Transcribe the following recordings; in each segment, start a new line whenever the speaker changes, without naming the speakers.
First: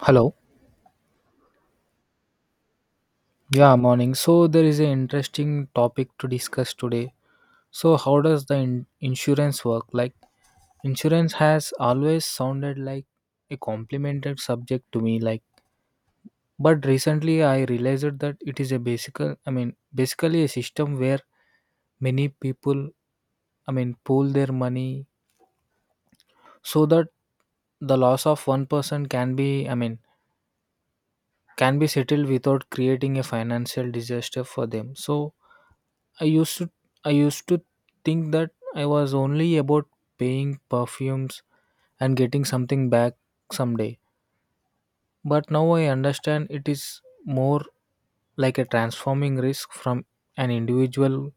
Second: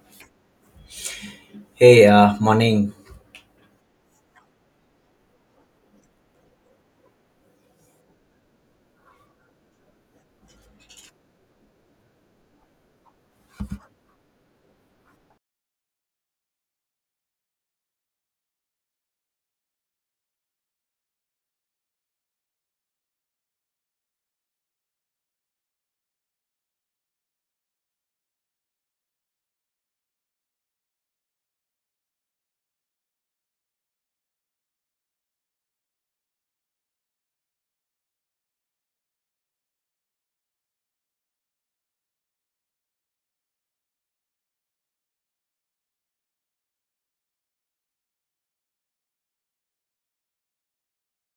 Hello.
Hey, morning.
Yeah, morning. So there is an interesting topic to discuss today. So how does the insurance work? Like insurance has always sounded like a complimented subject to me, like but recently I realized that it is a basic, basically a system where many people, pool their money so that the loss of one person can be, can be settled without creating a financial disaster for them. So I used to I used to think that I was only about paying perfumes and getting something back someday. But now I understand it is more like a transforming risk from an individual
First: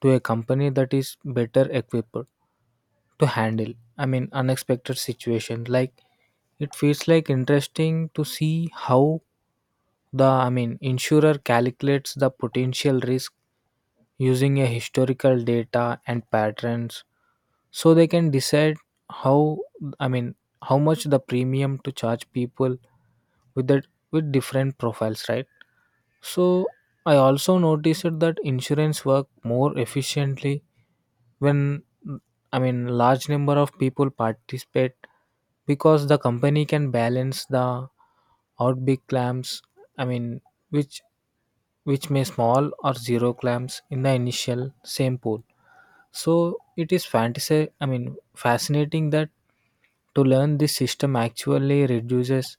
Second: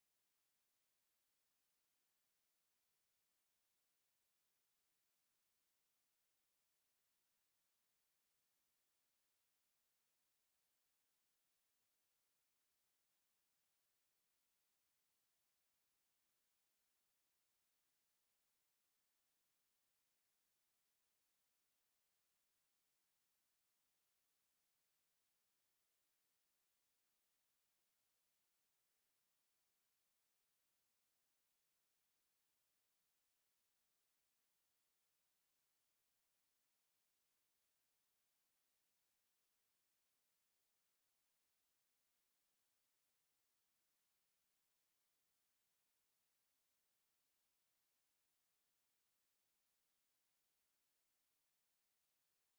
to a company that is better equipped to handle, unexpected situations. Like it feels like interesting to see how the insurer calculates the potential risk using a historical data and patterns, so they can decide how, i mean how much the premium to charge people with that with different profiles, right? So I also noticed that insurance work more efficiently when, large number of people participate, because the company can balance the out big claims, i mean which which may small or zero claims in the initial same pool. So it is fantasy I mean fascinating that to learn this system actually reduces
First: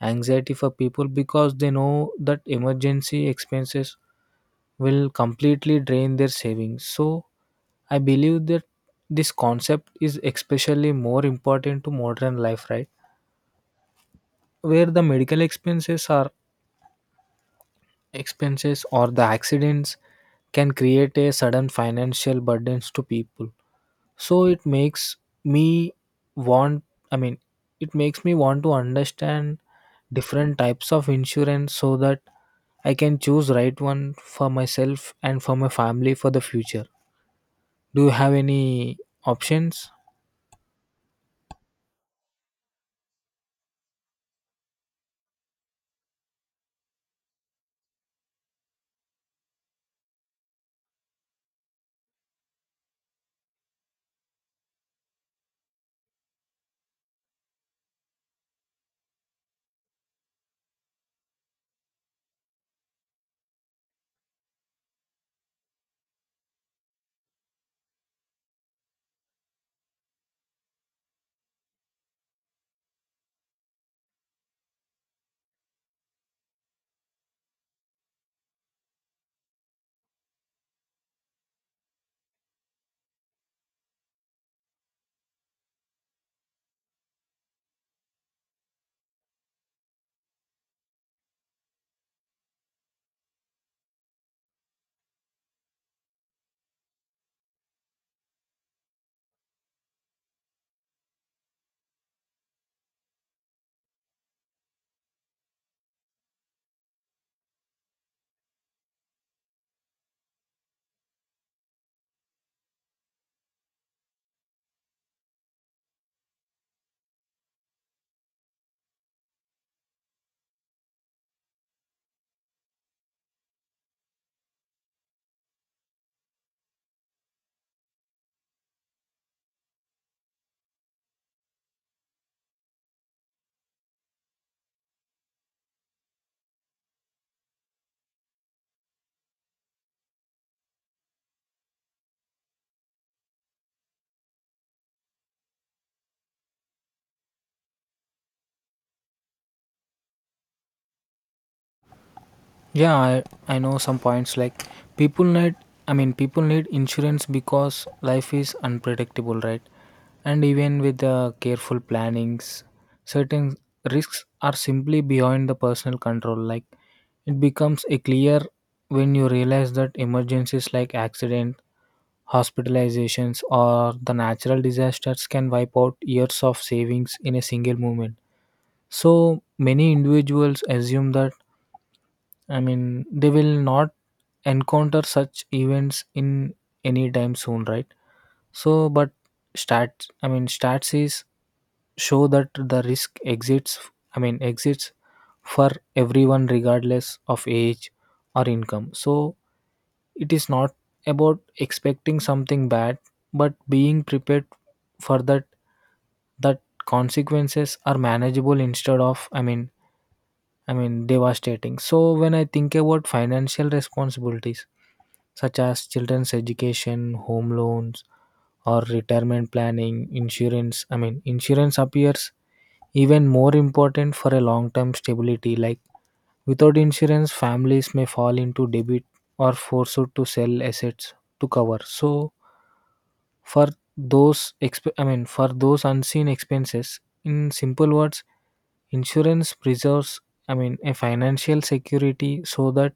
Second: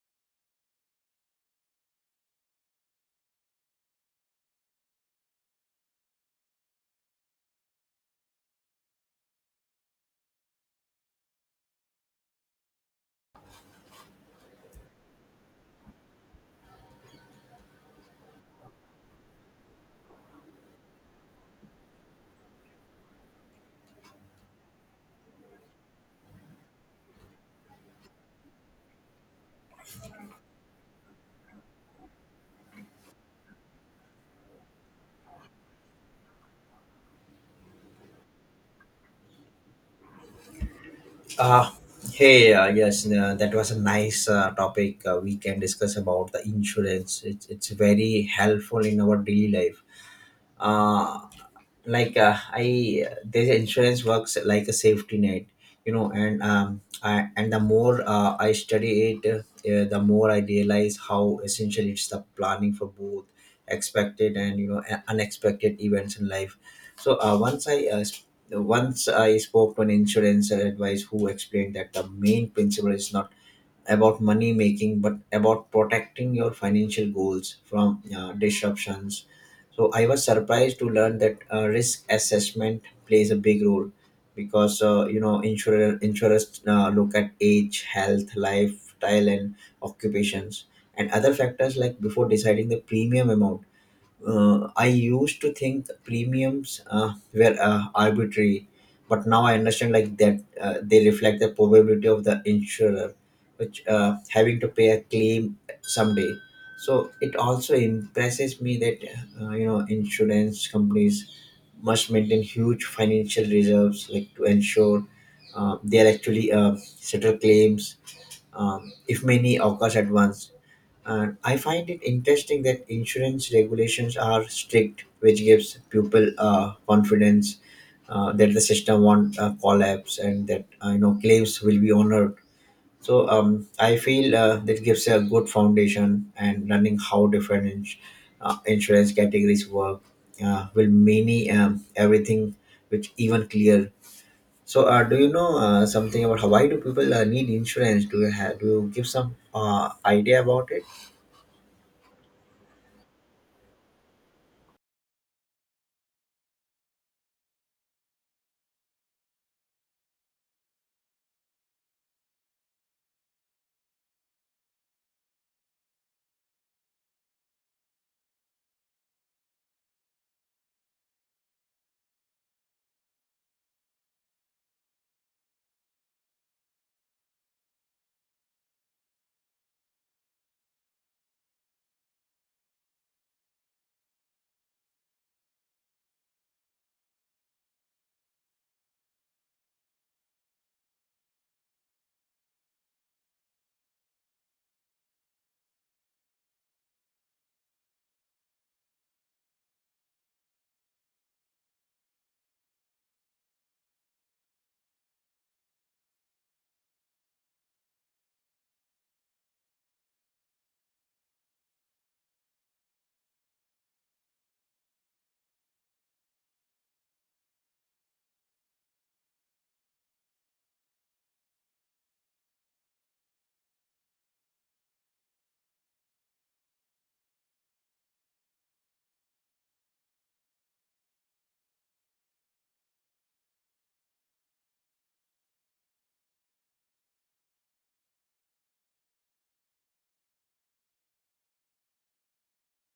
anxiety for people, because they know that emergency expenses will completely drain their savings. So I believe that this concept is especially more important to modern life, right? Where the medical expenses are expenses or the accidents can create a sudden financial burdens to people. So me want, I mean, it makes me want to understand different types of insurance, so that I can choose right one for myself and for my family for the future. Do you have any options?
Uh, Hey, yes, that was a nice topic. We can discuss about the insurance. It's very helpful in our daily life. Uh, like I This insurance works like a safety net, and and the more I study it, the more I realize how essential it's the planning for both expected and unexpected events in life. So once I spoke to an insurance advice who explained that the main principle is not about money making but about protecting your financial goals from disruptions. So I was surprised to learn that risk assessment plays a big role because insurers look at age, health, lifestyle, and occupations and other factors like before deciding the premium amount. I used to think premiums were arbitrary, but now I understand like that they reflect the probability of the insurer, which having to pay a claim someday. So it also impresses me that insurance companies must maintain huge financial reserves like to ensure they are actually settle claims if many occurs at once. And I find it interesting that insurance regulations are strict, which gives people confidence that the system won't collapse and that claims will be honored. So I feel that gives a good foundation, and learning how different insurance categories work will many everything which even clear. So do you know something about how, why do people need insurance? Do you give some idea about it?
Yeah, I know some points like people need people need insurance because life is unpredictable, right? And even with the careful plannings, certain risks are simply beyond the personal control. Like it becomes a clear when you realize that emergencies like accident, hospitalizations or the natural disasters can wipe out years of savings in a single moment. So many individuals assume that, they will not encounter such events in any time soon, right? So but stats I mean stats is show that the risk exists, I mean exists for everyone regardless of age or income. So it is not about expecting something bad, but being prepared for that, that consequences are manageable instead of, devastating. So when I think about financial responsibilities such as children's education, home loans or retirement planning, insurance, I mean insurance appears even more important for a long-term stability. Like without insurance, families may fall into debt or forced to sell assets to cover, so for those unseen expenses. In simple words, insurance preserves, a financial security so that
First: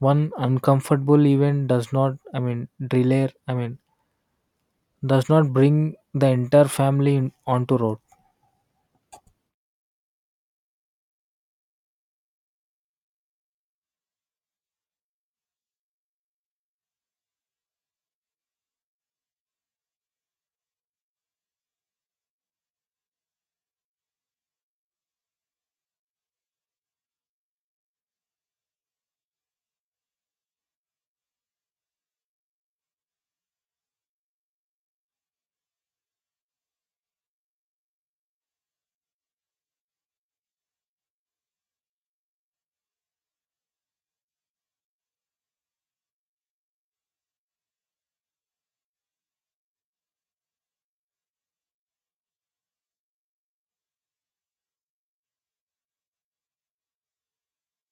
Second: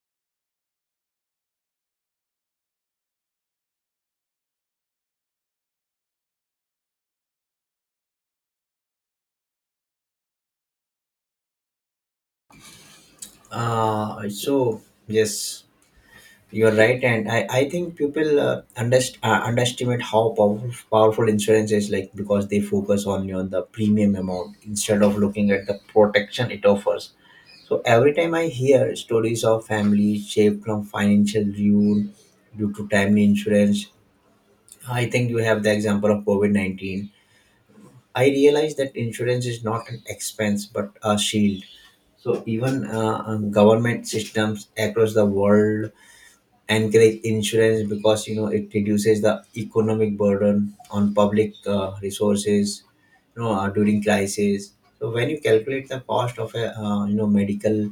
one uncomfortable event does not, I mean delay I mean does not bring the entire family in, onto road.
So yes, you are right, and I think people underestimate how powerful insurance is, like because they focus only on the premium amount instead of looking at the protection it offers. So every time I hear stories of families saved from financial ruin due to timely insurance, I think you have the example of COVID 19. I realize that insurance is not an expense but a shield. So even government systems across the world encourage insurance because you know it reduces the economic burden on public resources, during crisis. So when you calculate the cost of a medical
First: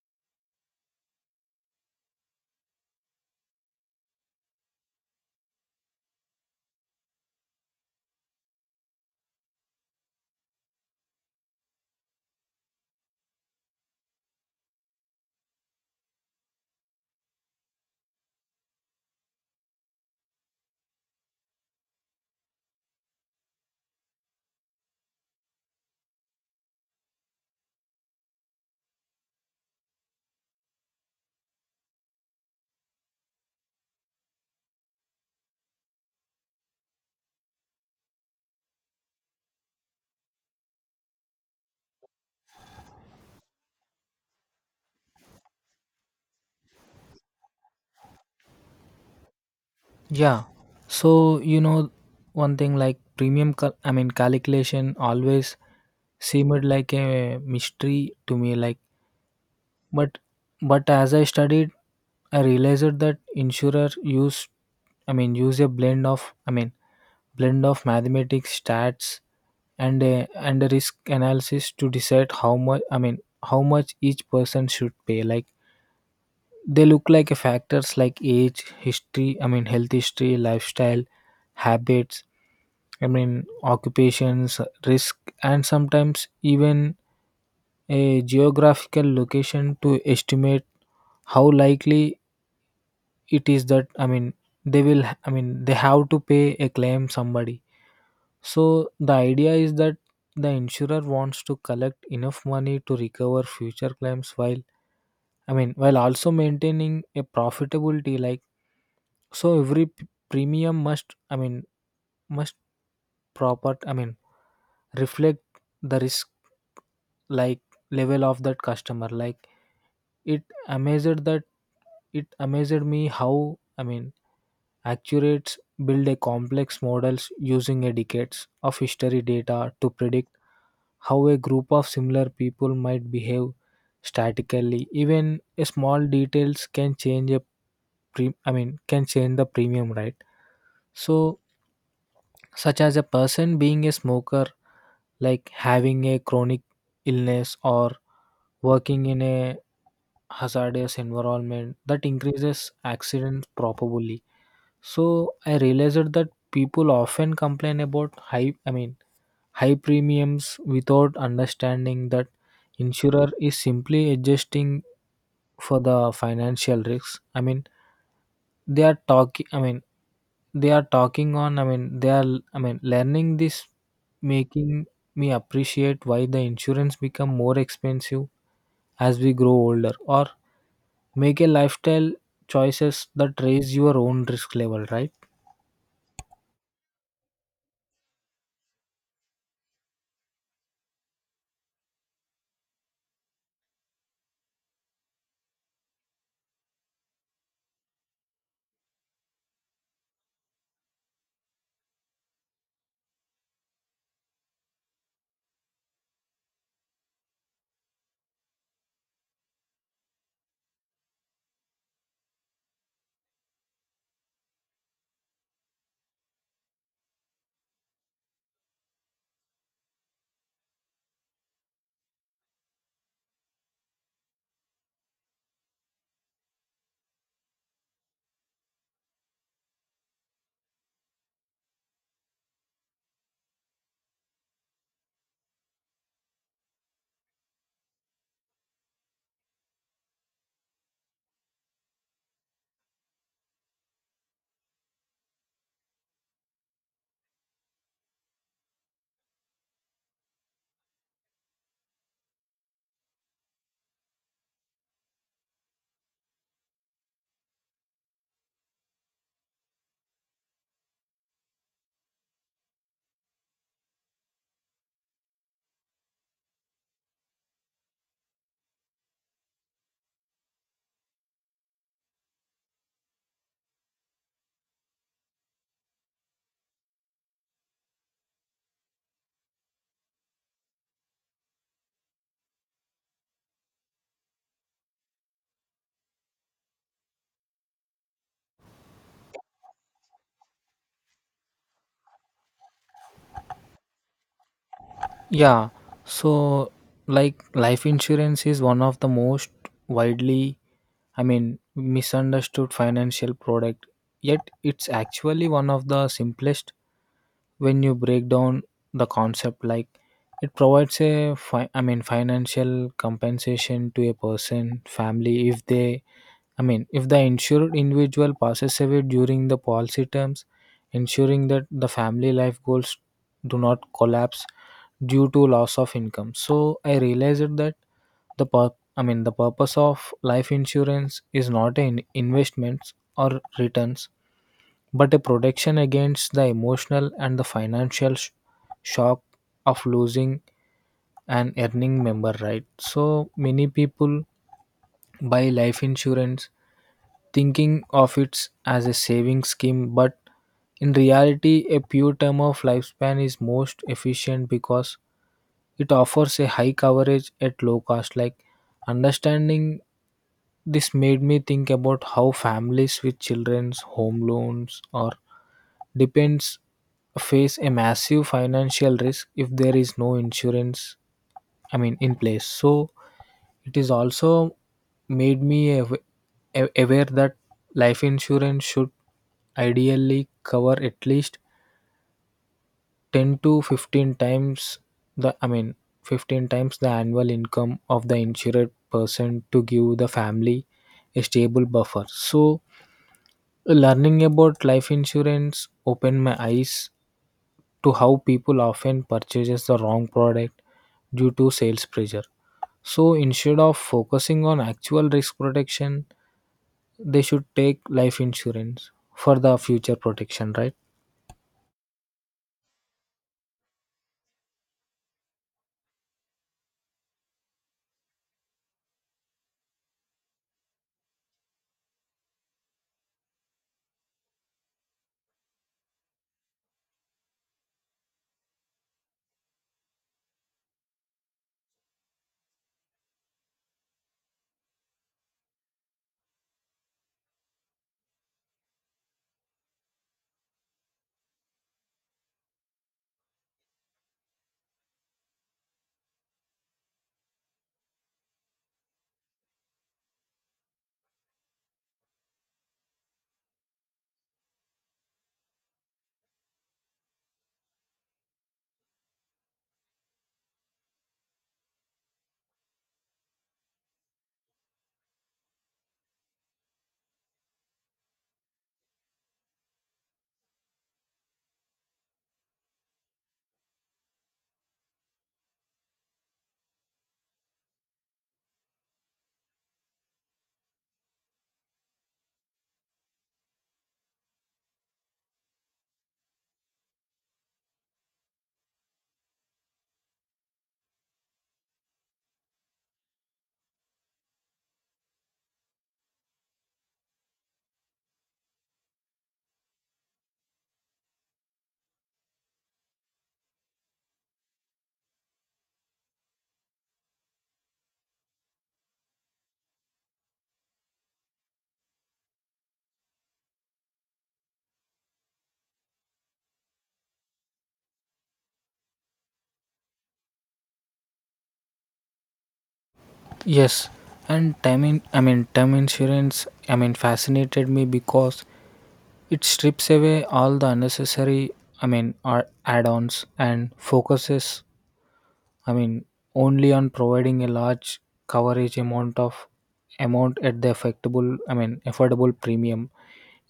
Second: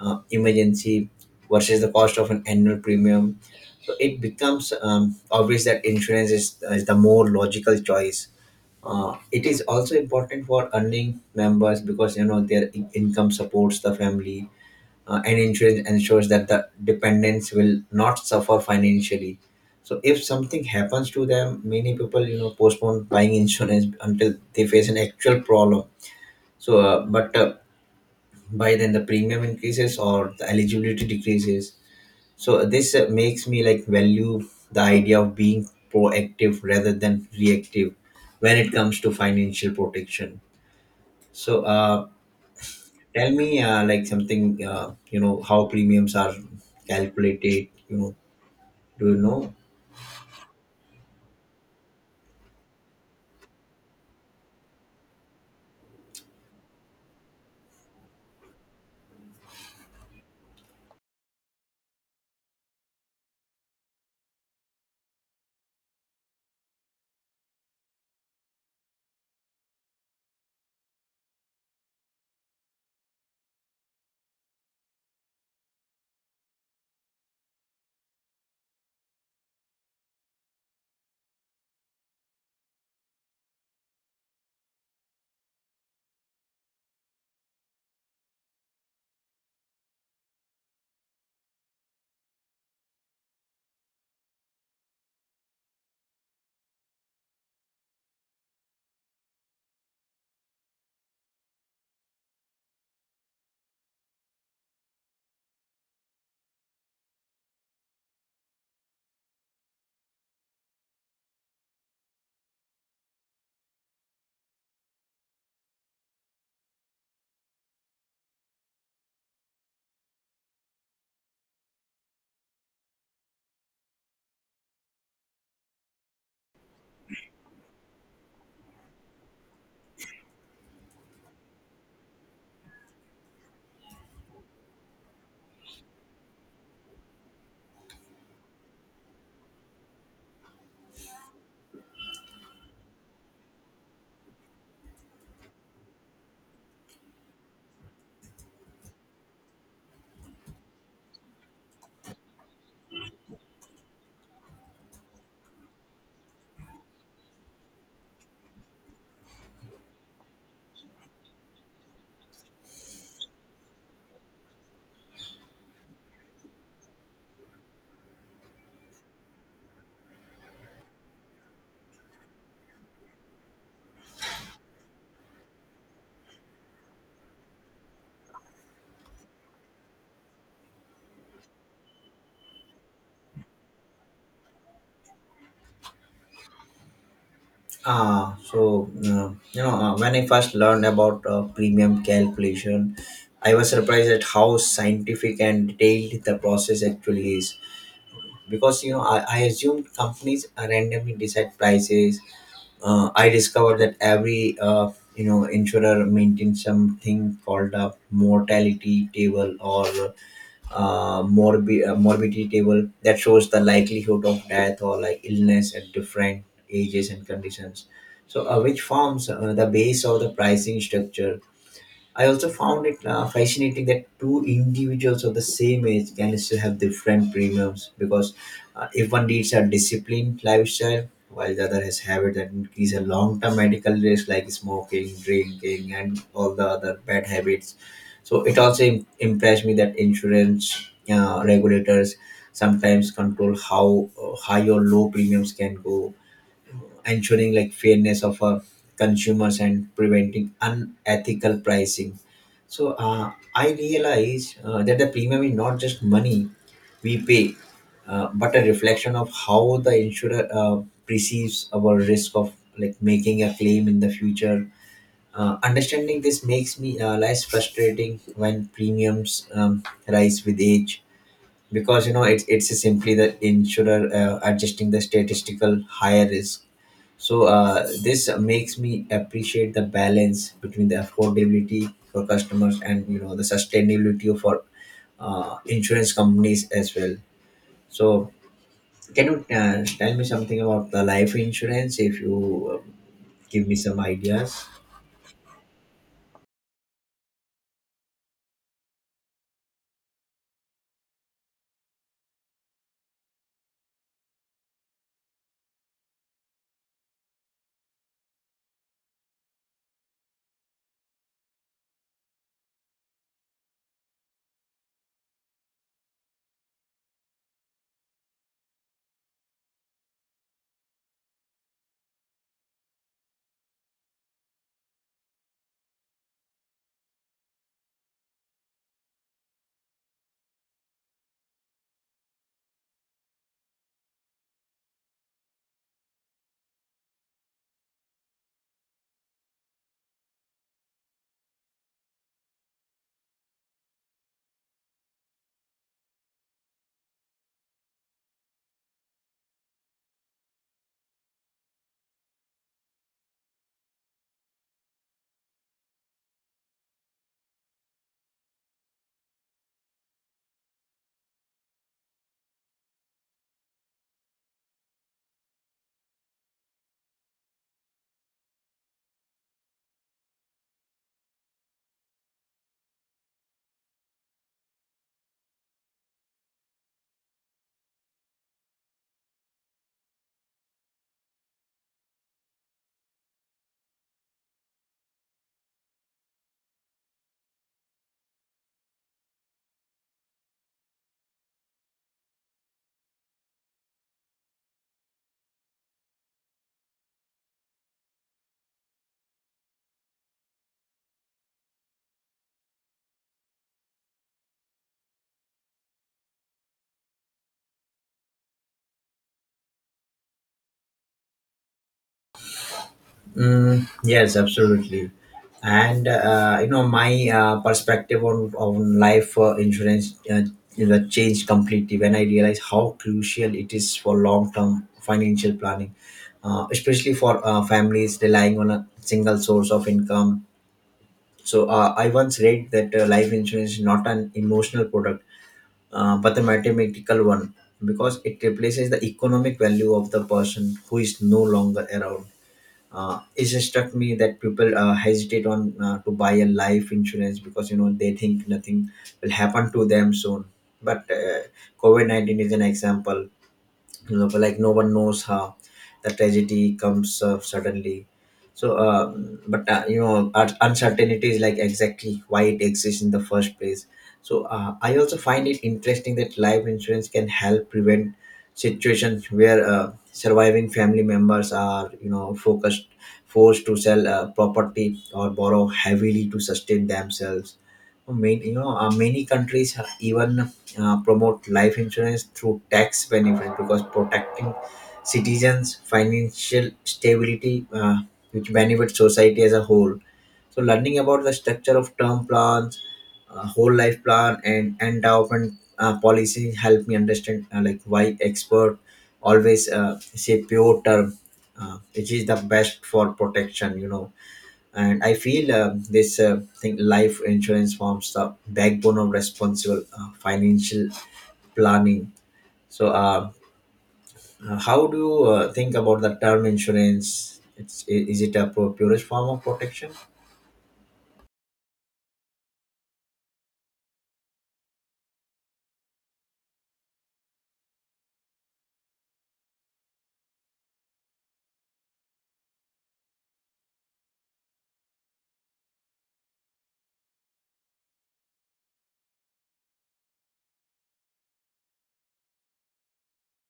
emergency versus the cost of an annual premium, so it becomes obvious that insurance is the more logical choice. It is also important for earning members because you know their income supports the family, and insurance ensures that the dependents will not suffer financially so if something happens to them. Many people you know postpone buying insurance until they face an actual problem. So but by then the premium increases or the eligibility decreases. So this makes me like value the idea of being proactive rather than reactive when it comes to financial protection. So tell me, like something, how premiums are calculated. You know, do you know?
Yeah. So you know one thing, like premium calculation always seemed like a mystery to me, like but as I studied, I realized that insurer use, a blend of, blend of mathematics, stats, and a risk analysis to decide how much, how much each person should pay. Like they look like a factors like age, history, I mean health history, lifestyle, habits, occupations, risk, and sometimes even a geographical location to estimate how likely it is that, they will I mean they have to pay a claim somebody. So the idea is that the insurer wants to collect enough money to recover future claims, while also maintaining a profitability. Like so every p- premium must I mean must proper I mean reflect the risk like level of that customer. Like it amazed that it amazed me how, accurates build a complex models using a decades of history data to predict how a group of similar people might behave statically. Even a small details can change a can change the premium, right? So such as a person being a smoker, like having a chronic illness or working in a hazardous environment that increases accidents probably. So I realized that people often complain about high, high premiums without understanding that insurer is simply adjusting for the financial risks, I mean they are talking I mean they are talking on I mean they are I mean learning this making me appreciate why the insurance become more expensive as we grow older, or make a lifestyle choices that raise your own risk level, right?
Ah, so when I first learned about premium calculation, I was surprised at how scientific and detailed the process actually is, because I assumed companies randomly decide prices. I discovered that every insurer maintains something called a mortality table or morbidity table that shows the likelihood of death or like illness at different ages and conditions. So, which forms the base of the pricing structure. I also found it fascinating that two individuals of the same age can still have different premiums because if one leads a disciplined lifestyle while the other has habits that increase a long-term medical risk, like smoking, drinking, and all the other bad habits. So it also impressed me that insurance regulators sometimes control how high or low premiums can go, ensuring like fairness of our consumers and preventing unethical pricing. So I realize that the premium is not just money we pay, but a reflection of how the insurer perceives our risk of like making a claim in the future. Understanding this makes me less frustrating when premiums rise with age, because you know it's simply the insurer adjusting the statistical higher risk. So this makes me appreciate the balance between the affordability for customers and you know the sustainability for insurance companies as well. So can you tell me something about the life insurance, if you give me some ideas?
Yeah, so like life insurance is one of the most widely, misunderstood financial product, yet it's actually one of the simplest when you break down the concept. Like it provides a, financial compensation to a person, family, if they, if the insured individual passes away during the policy terms, ensuring that the family life goals do not collapse due to loss of income. So I realized that the the purpose of life insurance is not an investments or returns, but a protection against the emotional and the financial shock of losing an earning member, right? So many people buy life insurance thinking of it as a saving scheme, but in reality a pure term of lifespan is most efficient because it offers a high coverage at low cost. Like understanding this made me think about how families with children's home loans or depends face a massive financial risk if there is no insurance, in place. So it is also made me aware that life insurance should ideally cover at least 10 to 15 times the I mean 15 times the annual income of the insured person, to give the family a stable buffer. So learning about life insurance opened my eyes to how people often purchases the wrong product due to sales pressure. So instead of focusing on actual risk protection, they should take life insurance for the future protection, right?
Mm, yes, absolutely. And my perspective on life insurance changed completely when I realized how crucial it is for long term financial planning, especially for families relying on a single source of income. So I once read that life insurance is not an emotional product, but a mathematical one, because it replaces the economic value of the person who is no longer around. It just struck me that people hesitate on to buy a life insurance because you know they think nothing will happen to them soon. But covid-19 is an example, you know, but like no one knows how the tragedy comes suddenly. So, but you know, un- uncertainty is like exactly why it exists in the first place. So, I also find it interesting that life insurance can help prevent situations where surviving family members are, forced to sell property or borrow heavily to sustain themselves. Many, many countries even promote life insurance through tax benefits because protecting citizens' financial stability, which benefits society as a whole. So, learning about the structure of term plans, whole life plan, and endowment policy help me understand like why expert always say pure term, which is the best for protection. You know, and I feel this thing life insurance forms the backbone of responsible financial planning. So how do you think about the term insurance? It's, is it a purest form of protection?
Yes, and time in, I mean term insurance, fascinated me because it strips away all the unnecessary, or add-ons, and focuses, I mean only on providing a large coverage amount at the affectable I mean affordable premium.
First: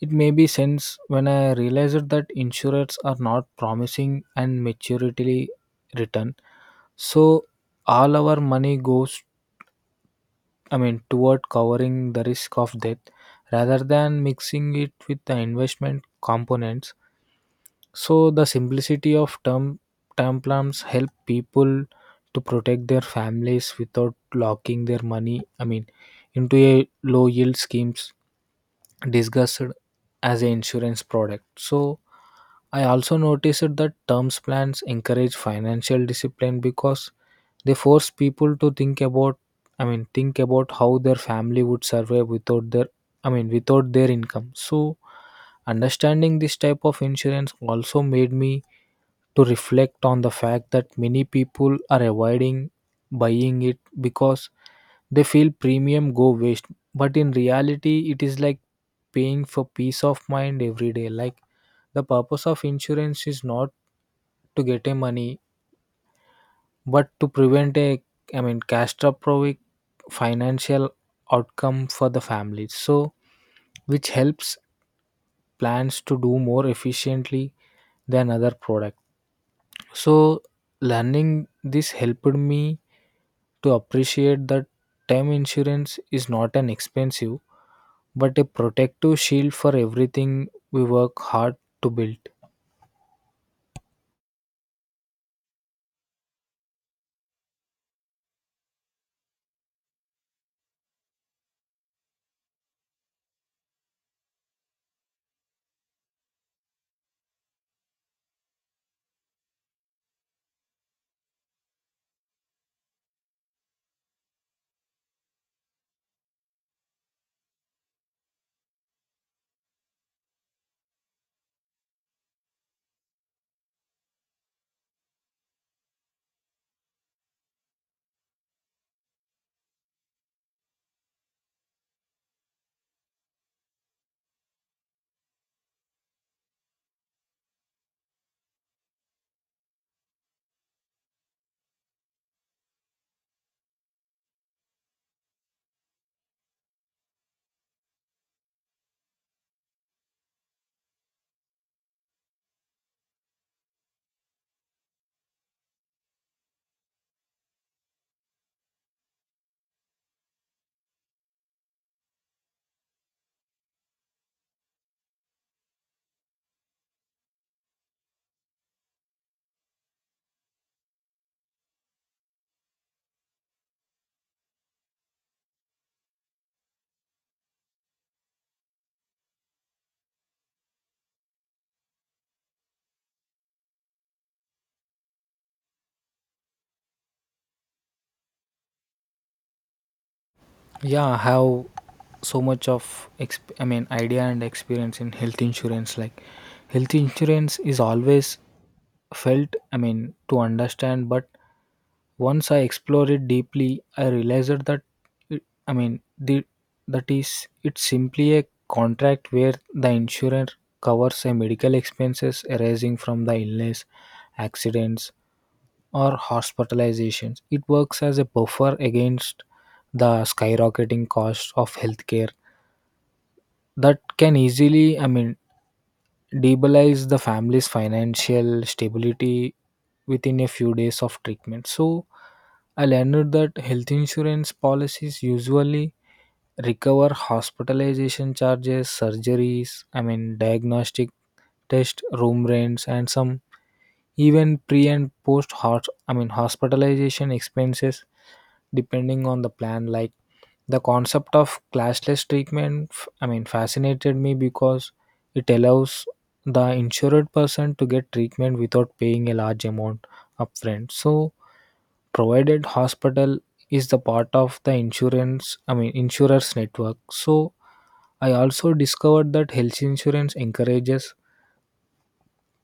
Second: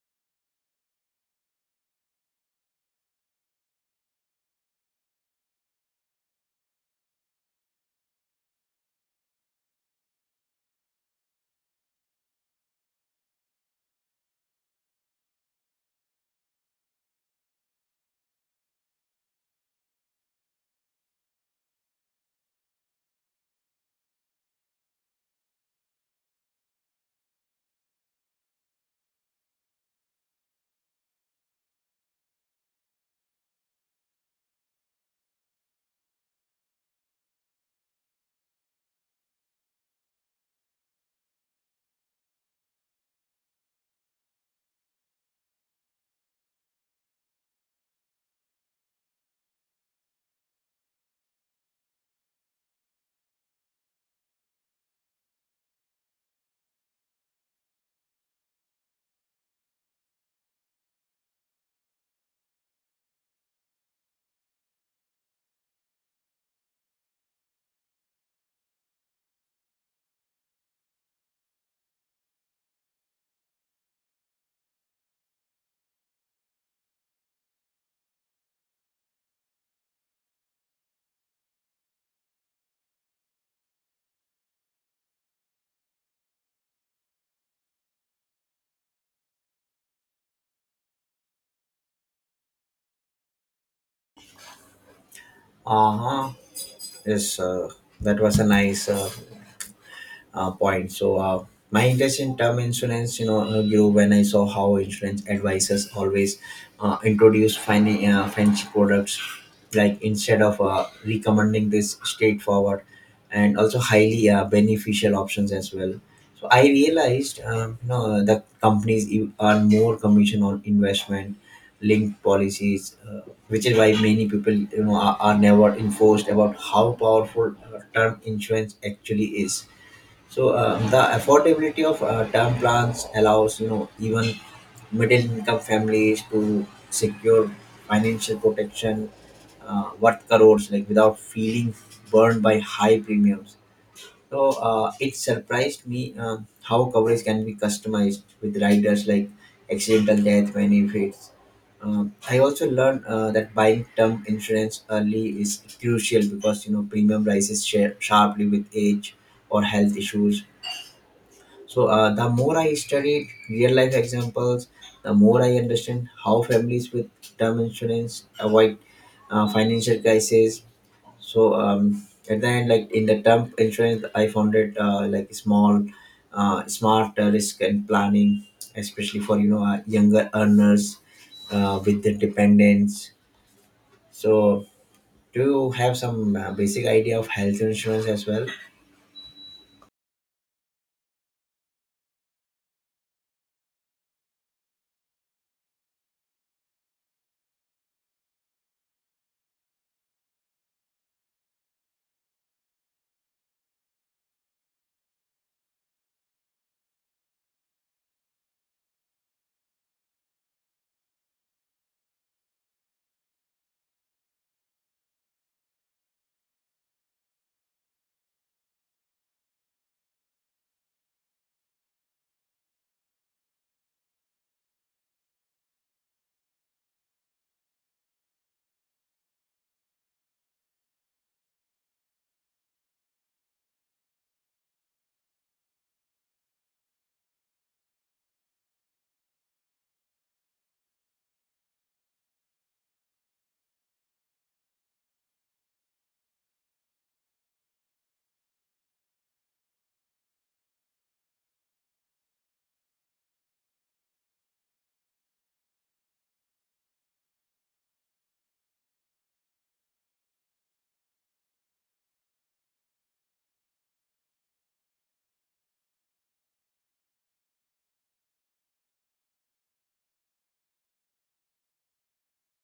It may be since when I realized that insurers are not promising and maturity return. So all our money goes, toward covering the risk of death rather than mixing it with the investment components. So the simplicity of term plans help people to protect their families without locking their money, into a low yield schemes discussed as an insurance product. So I also noticed that terms plans encourage financial discipline because they force people to think about, think about how their family would survive without their, without their income. So understanding this type of insurance also made me to reflect on the fact that many people are avoiding buying it because they feel premium go waste, but in reality it is like paying for peace of mind every day. Like the purpose of insurance is not to get a money, but to prevent a, catastrophic financial outcome for the family, so which helps plans to do more efficiently than other product. So learning this helped me to appreciate that term insurance is not an expensive, but a protective shield for everything we work hard to build.
Uh-huh. Yes, that was a nice point. So my interest in term insurance, grew when I saw how insurance advisors always introduce fancy products, like instead of recommending this straightforward and also highly beneficial options as well. So I realized, the companies earn more commission on investment linked policies, which is why many people, are never enforced about how powerful term insurance actually is. So the affordability of term plans allows you know even middle income families to secure financial protection worth crores like without feeling burned by high premiums. So it surprised me how coverage can be customized with riders like accidental death benefits. I also learned that buying term insurance early is crucial because you know premium rises share sharply with age or health issues. So the more I studied real life examples, the more I understand how families with term insurance avoid financial crisis. So at the end, like in the term insurance, I found it like smart risk and planning, especially for younger earners with the dependents. So do you have some basic idea of health insurance as well?
Yeah, I have so much of idea and experience in health insurance. Like health insurance is always felt, to understand, but once I explored it deeply, I realized that it, I mean the that is it's simply a contract where the insurance covers a medical expenses arising from the illness, accidents or hospitalizations. It works as a buffer against the skyrocketing costs of healthcare that can easily, destabilize the family's financial stability within a few days of treatment. So I learned that health insurance policies usually recover hospitalization charges, surgeries, diagnostic test room rents, and some even pre and post hospitalization expenses depending on the plan. Like the concept of clashless treatment fascinated me because it allows the insured person to get treatment without paying a large amount upfront, so provided hospital is the part of the insurance I mean insurers network. So I also discovered that health insurance encourages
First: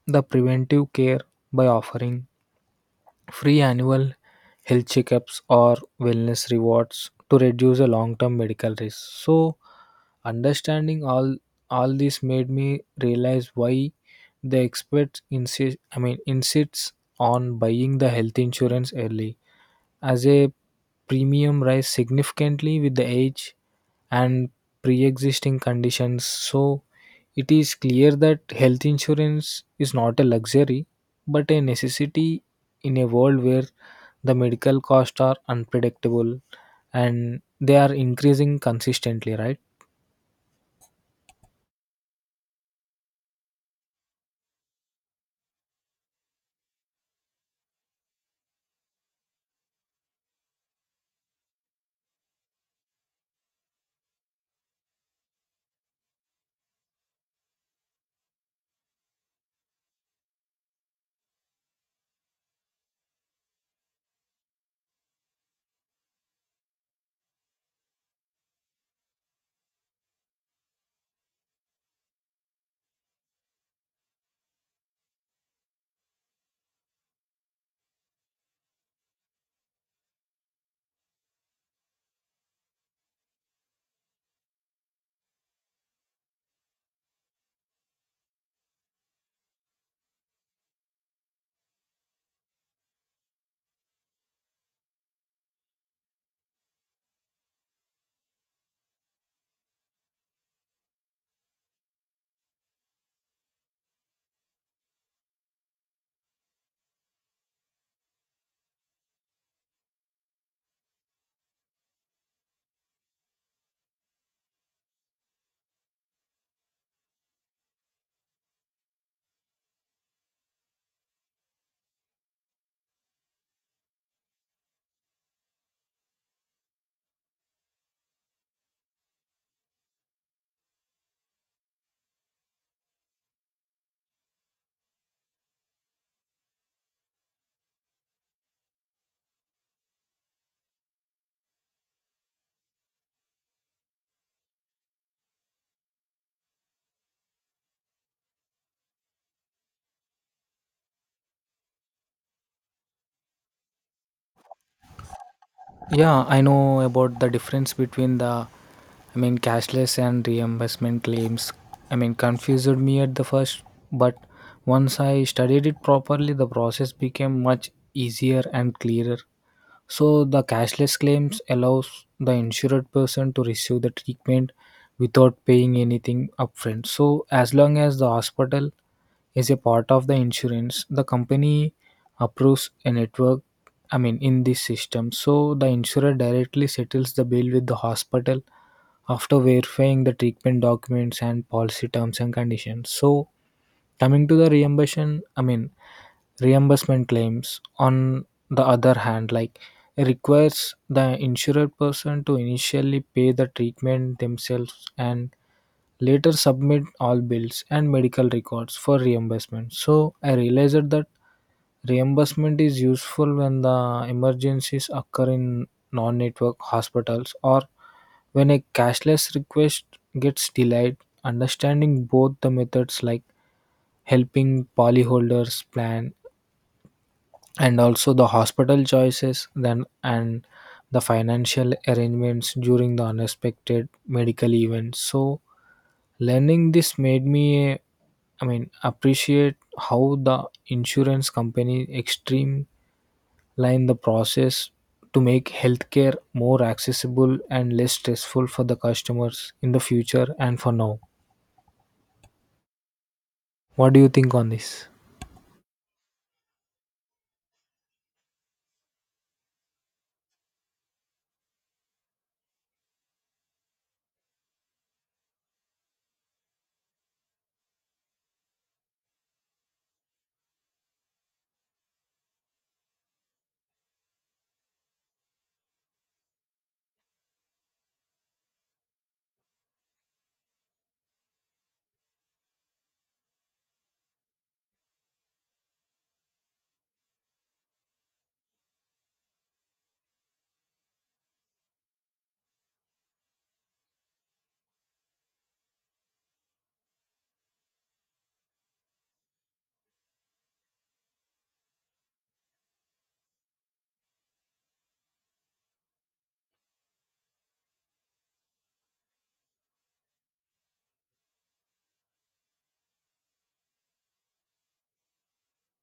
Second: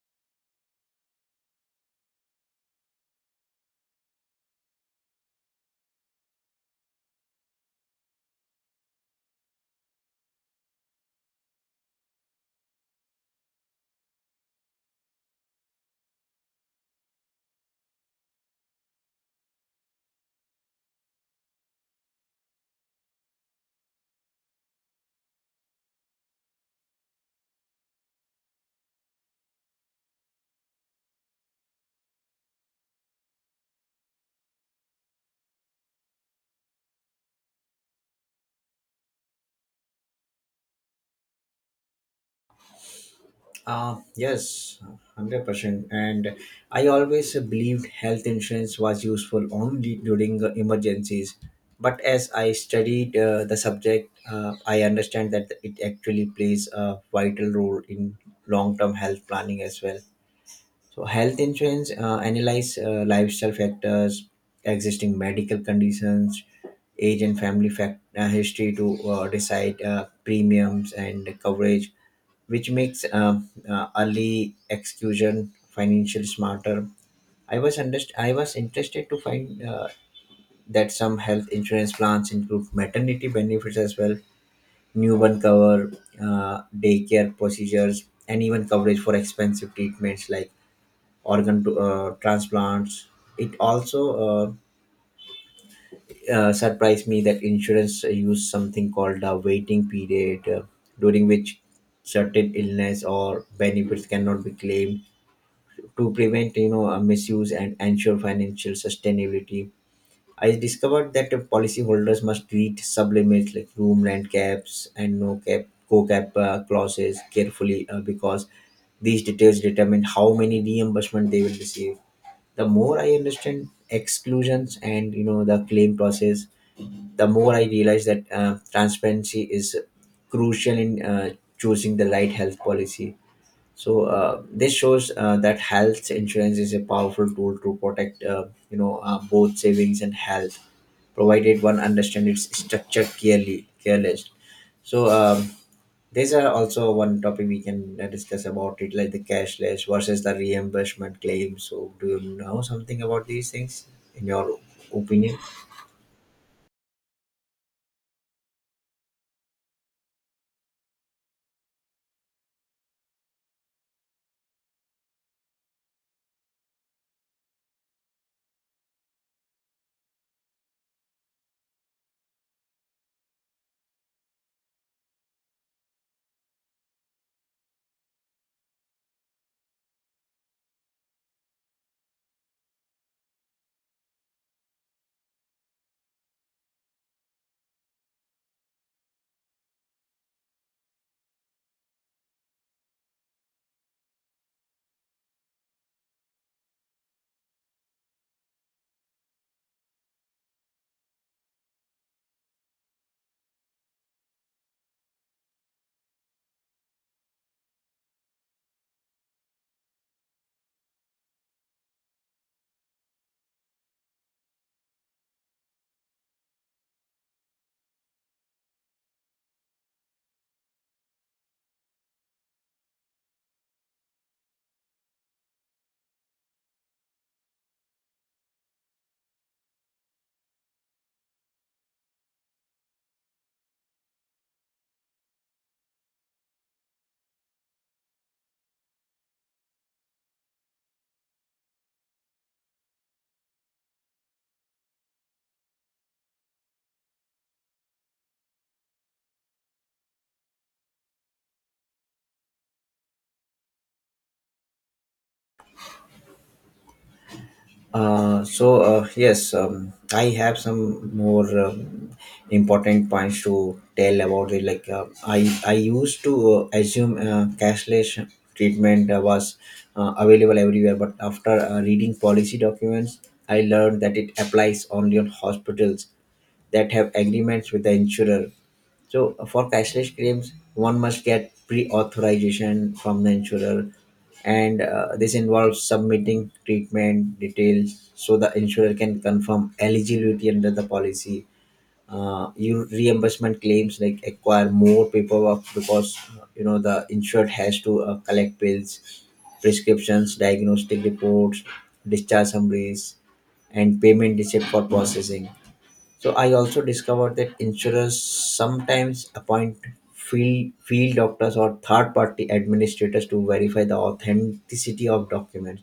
the preventive care by offering free annual health checkups or wellness rewards to reduce the long-term medical risk. So understanding all this made me realize why the experts insists on buying the health insurance early, as a premium rise significantly with the age and pre-existing conditions. So it is clear that health insurance is not a luxury, but a necessity in a world where the medical costs are unpredictable and they are increasing consistently, right?
Yes, 100%. And I always believed health insurance was useful only during emergencies. But as I studied the subject, I understand that it actually plays a vital role in long term health planning as well. So, health insurance analyze lifestyle factors, existing medical conditions, age and family fact, history to decide premiums and coverage, which makes early exclusion financially smarter. I was interested to find that some health insurance plans include maternity benefits as well, newborn cover, daycare procedures, and even coverage for expensive treatments like organ transplants. It also surprised me that insurance use something called a waiting period, during which certain illness or benefits cannot be claimed to prevent a misuse and ensure financial sustainability. I discovered that the policyholders must read sublimits like room rent caps and no cap co-cap clauses carefully because these details determine how many reimbursement they will receive. The more I understand exclusions and the claim process, the more I realize that transparency is crucial in choosing the right health policy. So this shows that health insurance is a powerful tool to protect, both savings and health, provided one understands its structure clearly. So there's also one topic we can discuss about it, like the cashless versus the reimbursement claim. So do you know something about these things, in your opinion?
Yeah, I know about the difference between the, cashless and reimbursement claims, confused me at the first, but once I studied it properly, the process became much easier and clearer. So the cashless claims allows the insured person to receive the treatment without paying anything upfront. So as long as the hospital is a part of the insurance, the company approves a network, in this system. So the insurer directly settles the bill with the hospital after verifying the treatment documents and policy terms and conditions. So coming to the reimbursement, reimbursement claims on the other hand, like requires the insured person to initially pay the treatment themselves, and later submit all bills and medical records for reimbursement. So I realized that reimbursement is useful when the emergencies occur in non network hospitals, or when a cashless request gets delayed. Understanding both the methods, like helping policyholders plan and also the hospital choices then and the financial arrangements during the unexpected medical events. So learning this made me, appreciate how the insurance company extreme line the process to make healthcare more accessible and less stressful for the customers in the future and for now. What do you think on this?
Yes, I have some more important points to tell about it. Like I used to assume cashless treatment was available everywhere, but after reading policy documents, I learned that it applies only on hospitals that have agreements with the insurer. So for cashless claims, one must get pre-authorization from the insurer, and this involves submitting treatment details so the insurer can confirm eligibility under the policy. Your reimbursement claims like acquire more paperwork because the insured has to collect bills, prescriptions, diagnostic reports, discharge summaries, and payment receipt for processing. So I also discovered that insurers sometimes appoint field doctors or third party administrators to verify the authenticity of documents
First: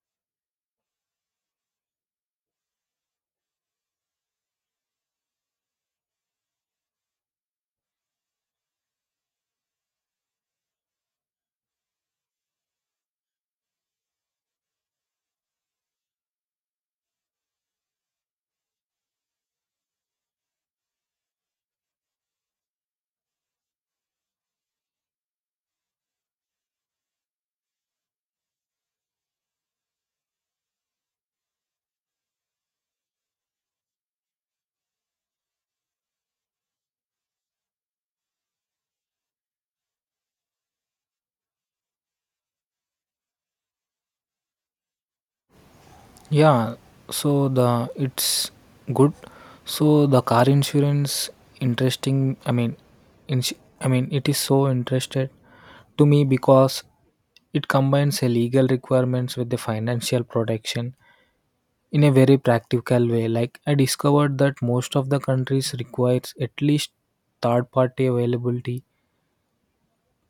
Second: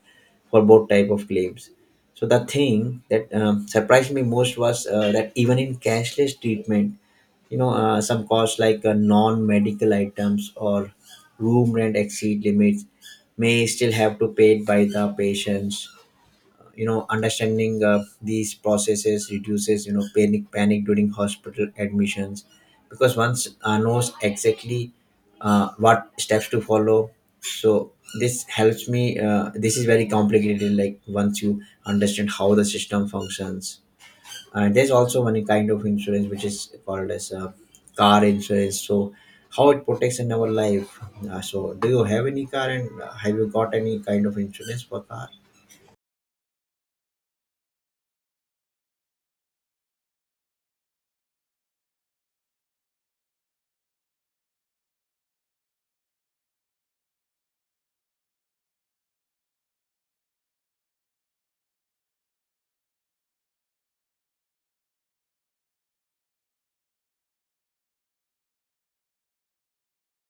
for both type of claims. So the thing that surprised me most was that even in cashless treatment, some costs like non-medical items or room rent exceed limits may still have to paid by the patients. You know, understanding these processes reduces panic during hospital admissions, because once knows exactly what steps to follow. So this helps me this is very complicated, like once you understand how the system functions. There's also one kind of insurance which is called as car insurance. So how it protects in our life? So do you have any car, and have you got any kind of insurance for car?
Yeah, so the it's good. So the car insurance interesting. Ins- it is so interested to me because it combines a legal requirements with the financial protection in a very practical way. Like I discovered that most of the countries requires at least third party availability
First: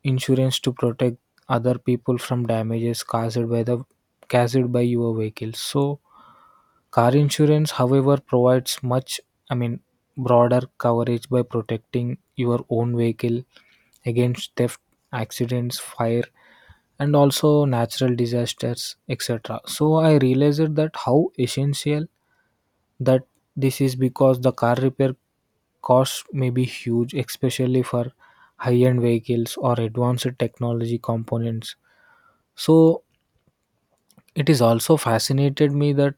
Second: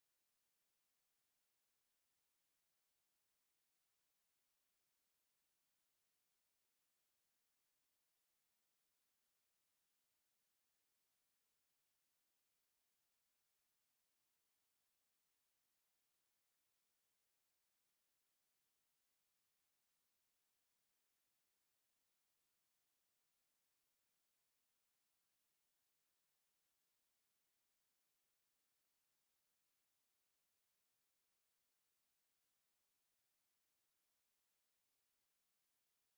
insurance to protect other people from damages caused by your vehicle. So car insurance, however, provides much, I mean broader coverage by protecting your own vehicle against theft, accidents, fire, and also natural disasters, etc. So I realized that how essential that this is, because the car repair costs may be huge, especially for high-end vehicles or advanced technology components. So it is also fascinated me that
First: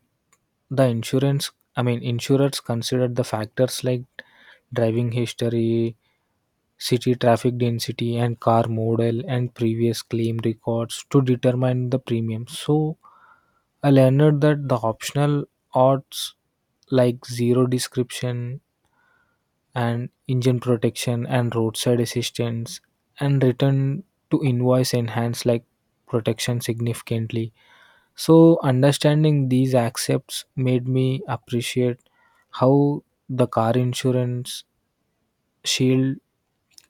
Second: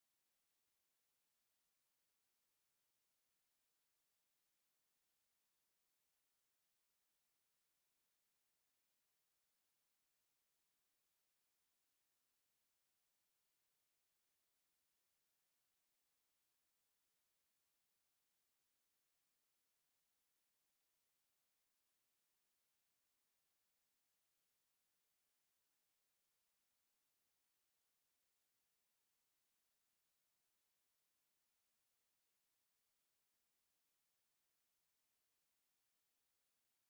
the insurance, insurers considered the factors like driving history, city traffic density, and car model and previous claim records to determine the premium. So I learned that the optional odds like zero description and engine protection and roadside assistance and return to invoice enhance like protection significantly. So understanding these accepts made me appreciate how the car insurance shield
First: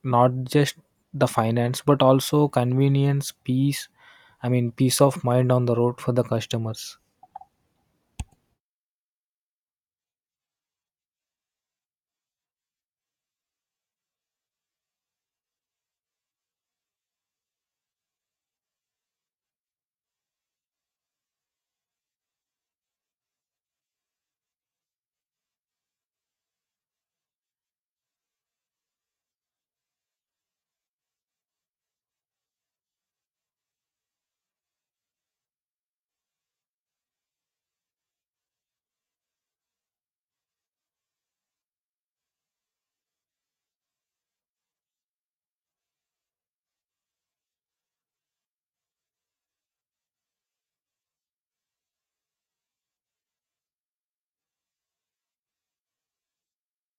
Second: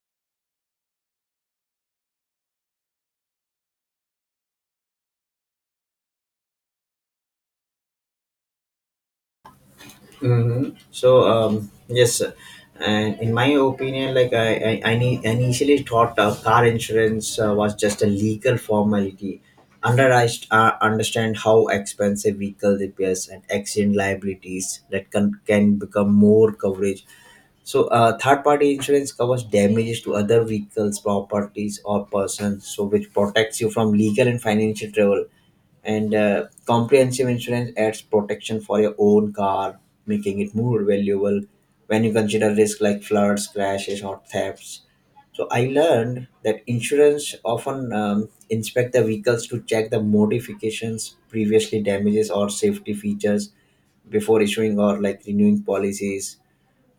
not just the finance but also convenience peace I mean peace of mind on the road for the customers.
Mm-hmm. So yes, and in my opinion, like I initially thought car insurance was just a legal formality. Understand how expensive vehicle repairs and accident liabilities that can become more coverage. So third party insurance covers damages to other vehicles, properties, or persons, so which protects you from legal and financial trouble, and comprehensive insurance adds protection for your own car, making it more valuable when you consider risks like floods, crashes, or thefts. So I learned that insurance often inspect the vehicles to check the modifications, previously damages, or safety features before issuing or like renewing policies.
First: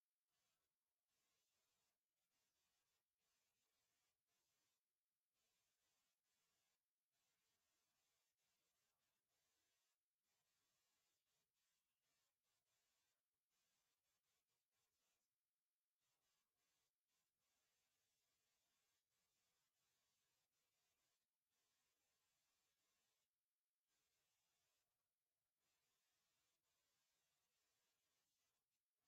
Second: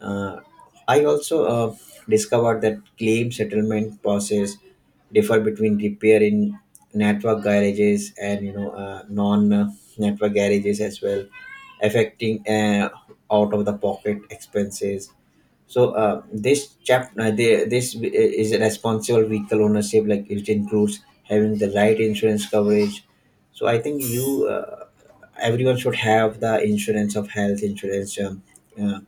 uh, I also discovered that claim settlement process differ between repair in network garages and non-network garages as well, affecting out of the pocket expenses. So this is a responsible vehicle ownership, like it includes having the right insurance coverage. So I think you everyone should have the insurance of health insurance. Uh,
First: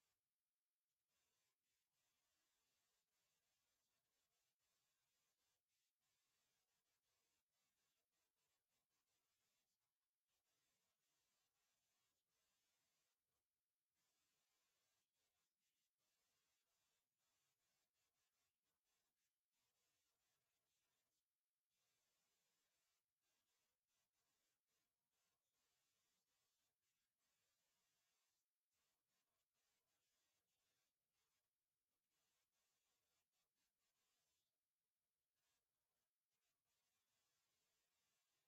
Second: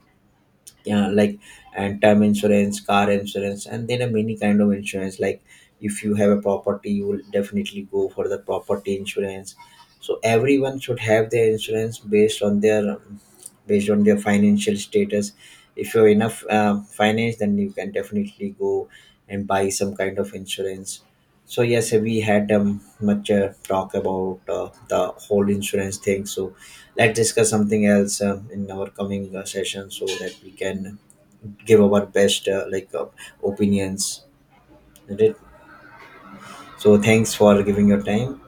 yeah, like, and term insurance, car insurance, and then a many kind of insurance. Like if you have a property, you will definitely go for the property insurance. So everyone should have their insurance based on their financial status. If you have enough finance, then you can definitely go and buy some kind of insurance. So yes, we had much talk about the whole insurance thing. So let's discuss something else in our coming session, so that we can give our best opinions, isn't it? So thanks for giving your time.